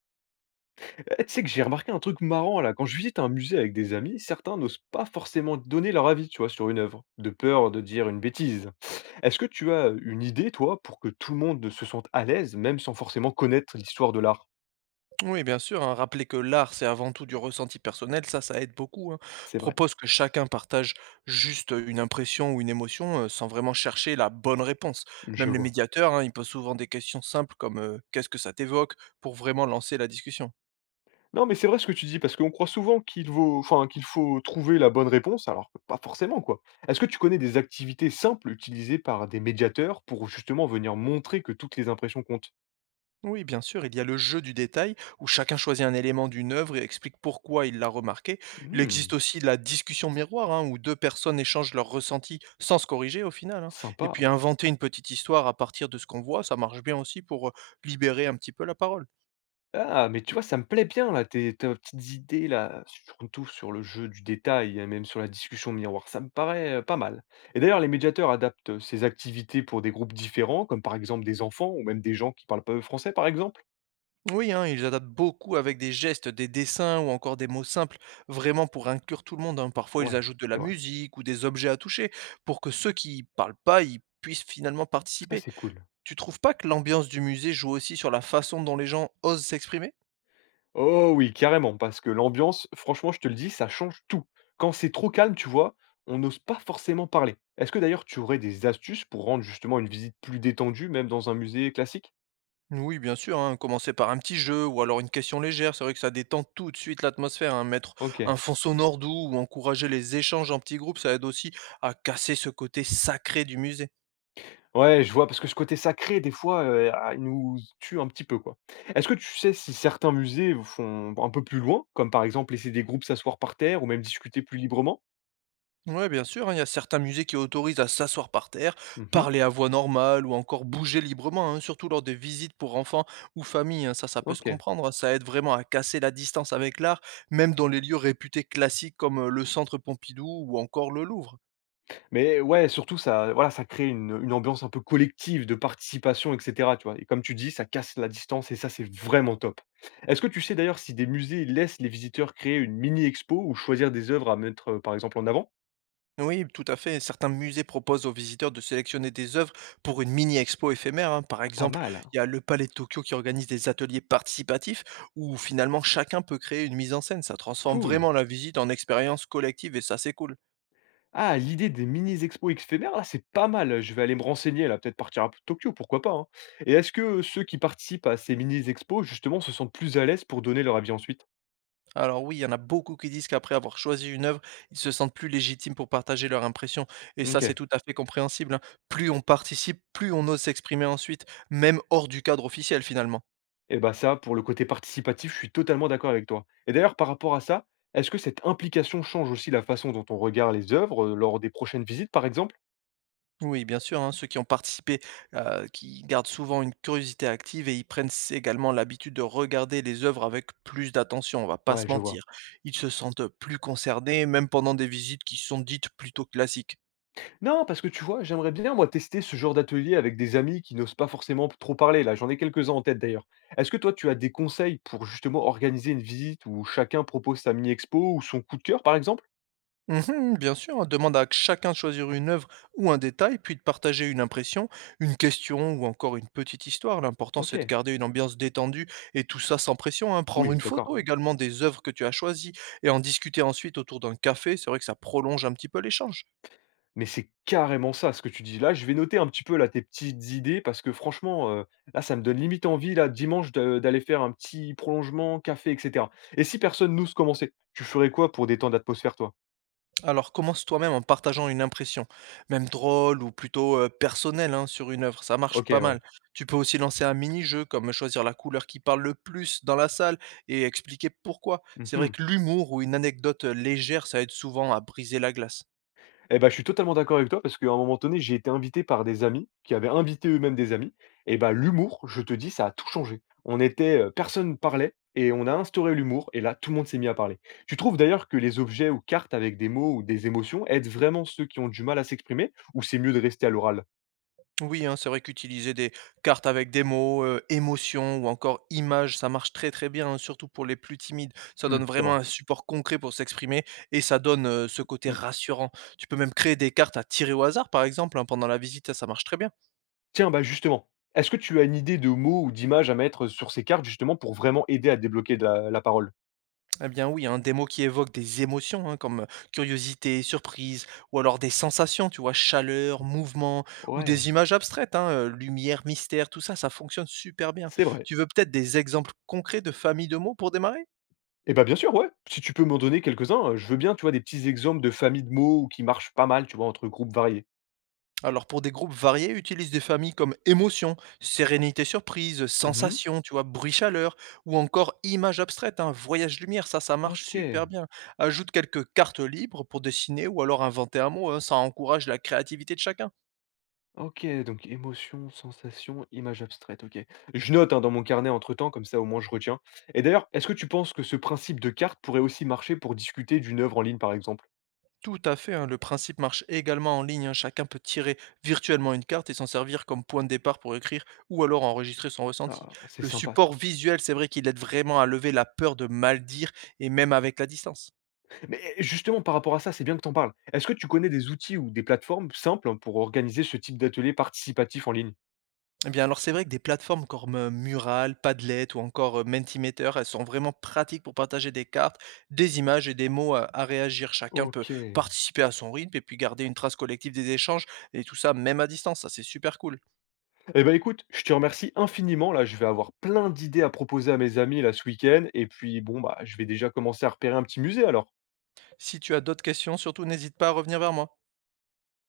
Eh, tu sais que j'ai remarqué un truc marrant là, quand je visite un musée avec des amis, certains n'osent pas forcément donner leur avis, tu vois, sur une œuvre, de peur de dire une bêtise. Est-ce que tu as une idée, toi, pour que tout le monde se sente à l'aise, même sans forcément connaître l'histoire de l'art? Oui, bien sûr, hein, rappeler que l'art, c'est avant tout du ressenti personnel, ça aide beaucoup. Hein. C'est vrai, Propose que chacun partage juste une impression ou une émotion sans vraiment chercher la bonne réponse. je Même les vois. médiateurs, hein, ils posent souvent des questions simples comme qu'est-ce que ça t'évoque pour vraiment lancer la discussion. Non, mais c'est vrai ce que tu dis, parce qu'on croit souvent qu'il faut trouver la bonne réponse, alors que pas forcément, quoi. Est-ce que tu connais des activités simples utilisées par des médiateurs pour justement venir montrer que toutes les impressions comptent? Oui, bien sûr, il y a le jeu du détail, où chacun choisit un élément d'une œuvre et explique pourquoi il l'a remarqué. Il existe Hmm. aussi la discussion miroir, hein, où deux personnes échangent leurs ressentis sans se corriger au final. Hein. Et puis Sympa. inventer une petite histoire à partir de ce qu'on voit, ça marche bien aussi pour libérer un petit peu la parole. Ah, mais tu vois, ça me plaît bien là, tes petites idées là, surtout sur le jeu du détail et même sur la discussion miroir, ça me paraît, pas mal. Et d'ailleurs, les médiateurs adaptent, ces activités pour des groupes différents, comme par exemple des enfants ou même des gens qui parlent pas, français, par exemple? Oui, hein, ils adaptent beaucoup avec des gestes, des dessins ou encore des mots simples, vraiment pour inclure tout le monde. Hein. Parfois, ils Ouais, ajoutent de la c'est vrai. musique ou des objets à toucher, pour que ceux qui parlent pas, ils puissent finalement Ça, participer. c'est cool. Tu trouves pas que l'ambiance du musée joue aussi sur la façon dont les gens osent s'exprimer? Oh oui, carrément, parce que l'ambiance, franchement, je te le dis, ça change tout. Quand c'est trop calme, tu vois, on n'ose pas forcément parler. Est-ce que d'ailleurs tu aurais des astuces pour rendre justement une visite plus détendue, même dans un musée classique? Oui, bien sûr, hein, commencer par un petit jeu ou alors une question légère, c'est vrai que ça détend tout de suite l'atmosphère, hein, mettre OK. un fond sonore doux ou encourager les échanges en petits groupes, ça aide aussi à casser ce côté sacré du musée. Ouais, je vois, parce que ce côté sacré, des fois, il nous tue un petit peu, quoi. Est-ce que tu sais si certains musées font un peu plus loin, comme par exemple laisser des groupes s'asseoir par terre ou même discuter plus librement? Ouais, bien sûr, hein, il y a certains musées qui autorisent à s'asseoir par terre, Mmh. parler à voix normale ou encore bouger librement, hein, surtout lors des visites pour enfants ou familles. Hein, ça peut se OK. comprendre. Hein, ça aide vraiment à casser la distance avec l'art, même dans les lieux réputés classiques comme le Centre Pompidou ou encore le Louvre. Mais ouais, surtout ça voilà, ça crée une ambiance un peu collective de participation et cetera, tu vois? Et comme tu dis, ça casse la distance et ça, c'est vraiment top. Est-ce que tu sais d'ailleurs si des musées laissent les visiteurs créer une mini expo ou choisir des œuvres à mettre, par exemple en avant? Oui, tout à fait. Certains musées proposent aux visiteurs de sélectionner des œuvres pour une mini-expo éphémère. Hein. Par Pas exemple, mal, hein. il y a le Palais de Tokyo qui organise des ateliers participatifs où finalement chacun peut créer une mise en scène. Ça transforme Cool. vraiment la visite en expérience collective et ça c'est cool. Ah, l'idée des mini-expos éphémères, là, c'est pas mal. Je vais aller me renseigner, là, peut-être partir à Tokyo, pourquoi pas, hein. Et est-ce que ceux qui participent à ces mini-expos, justement, se sentent plus à l'aise pour donner leur avis ensuite? Alors oui, il y en a beaucoup qui disent qu'après avoir choisi une œuvre, ils se sentent plus légitimes pour partager leur impression. Et ça Ok. c'est tout à fait compréhensible. Hein. Plus on participe, plus on ose s'exprimer ensuite, même hors du cadre officiel finalement. Et bah ça, pour le côté participatif, je suis totalement d'accord avec toi. Et d'ailleurs, par rapport à ça, est-ce que cette implication change aussi la façon dont on regarde les œuvres lors des prochaines visites, par exemple? Oui, bien sûr, hein, ceux qui ont participé, qui gardent souvent une curiosité active et ils prennent également l'habitude de regarder les œuvres avec plus d'attention, on va pas se Ouais, je vois. mentir. Ils se sentent plus concernés, même pendant des visites qui sont dites plutôt classiques. Non, parce que tu vois, j'aimerais bien, moi, tester ce genre d'atelier avec des amis qui n'osent pas forcément trop parler. Là, j'en ai quelques-uns en tête d'ailleurs. Est-ce que toi, tu as des conseils pour justement organiser une visite où chacun propose sa mini-expo ou son coup de cœur, par exemple? Mhm, bien sûr, hein, demande à chacun de choisir une œuvre ou un détail, puis de partager une impression, une question ou encore une petite histoire. L'important, c'est de Ok, garder une ambiance détendue et tout ça sans pression. Hein. Prendre oui, une d'accord. photo également des œuvres que tu as choisies et en discuter ensuite autour d'un café, c'est vrai que ça prolonge un petit peu l'échange. Mais c'est carrément ça, ce que tu dis. Là, je vais noter un petit peu là, tes petites idées parce que franchement, là, ça me donne limite envie, là, dimanche, d'aller faire un petit prolongement, café, etc. Et si personne n'ose commencer, tu ferais quoi pour détendre l'atmosphère, toi? Alors commence toi-même en partageant une impression, même drôle ou plutôt personnelle, hein, sur une œuvre, ça marche Ok, pas ouais. mal. Tu peux aussi lancer un mini-jeu comme choisir la couleur qui parle le plus dans la salle et expliquer pourquoi. C'est vrai Mhm. que l'humour ou une anecdote légère, ça aide souvent à briser la glace. Eh ben je suis totalement d'accord avec toi parce qu'à un moment donné, j'ai été invité par des amis qui avaient invité eux-mêmes des amis et ben l'humour, je te dis, ça a tout changé. On était, personne ne parlait et on a instauré l'humour et là, tout le monde s'est mis à parler. Tu trouves d'ailleurs que les objets ou cartes avec des mots ou des émotions aident vraiment ceux qui ont du mal à s'exprimer ou c'est mieux de rester à l'oral? Oui, hein, c'est vrai qu'utiliser des cartes avec des mots, émotions ou encore images, ça marche très très bien, hein, surtout pour les plus timides. Ça Mmh, donne c'est vraiment vrai. un support concret pour s'exprimer et ça donne ce côté Mmh. rassurant. Tu peux même créer des cartes à tirer au hasard, par exemple, hein, pendant la visite, ça marche très bien. Tiens, bah, justement, est-ce que tu as une idée de mots ou d'images à mettre sur ces cartes justement pour vraiment aider à débloquer de la parole? Eh bien oui, hein, des mots qui évoquent des émotions, hein, comme curiosité, surprise, ou alors des sensations, tu vois, chaleur, mouvement, ou Ouais, des images abstraites, hein, lumière, mystère, tout ça, ça fonctionne super bien. c'est vrai. Tu veux peut-être des exemples concrets de familles de mots pour démarrer? Eh ben bien sûr, ouais. Si tu peux m'en donner quelques-uns, je veux bien, tu vois, des petits exemples de familles de mots qui marchent pas mal, tu vois, entre groupes variés. Alors pour des groupes variés, utilise des familles comme émotion, sérénité, surprise, Mmh. sensation, tu vois, bruit, chaleur, ou encore image abstraite, hein, voyage, lumière, ça ça marche OK, super bien. Ajoute quelques cartes libres pour dessiner ou alors inventer un mot, hein, ça encourage la créativité de chacun. OK, donc émotion, sensation, image abstraite, OK. Je note, hein, dans mon carnet entre-temps, comme ça, au moins, je retiens. Et d'ailleurs, est-ce que tu penses que ce principe de carte pourrait aussi marcher pour discuter d'une œuvre en ligne, par exemple? Tout à fait, hein, le principe marche également en ligne, hein, chacun peut tirer virtuellement une carte et s'en servir comme point de départ pour écrire ou alors enregistrer son ressenti. Ah, c'est Le sympa ça. support visuel, c'est vrai qu'il aide vraiment à lever la peur de mal dire et même avec la distance. Mais eh, justement, par rapport à ça, c'est bien que t'en parles. Est-ce que tu connais des outils ou des plateformes simples pour organiser ce type d'atelier participatif en ligne? Eh bien, alors c'est vrai que des plateformes comme Mural, Padlet ou encore Mentimeter, elles sont vraiment pratiques pour partager des cartes, des images et des mots à réagir. Chacun peut OK. participer à son rythme et puis garder une trace collective des échanges et tout ça même à distance. Ça, c'est super cool. Eh ben écoute, je te remercie infiniment. Là, je vais avoir plein d'idées à proposer à mes amis là ce week-end. Et puis bon, bah, je vais déjà commencer à repérer un petit musée alors. Si tu as d'autres questions, surtout n'hésite pas à revenir vers moi.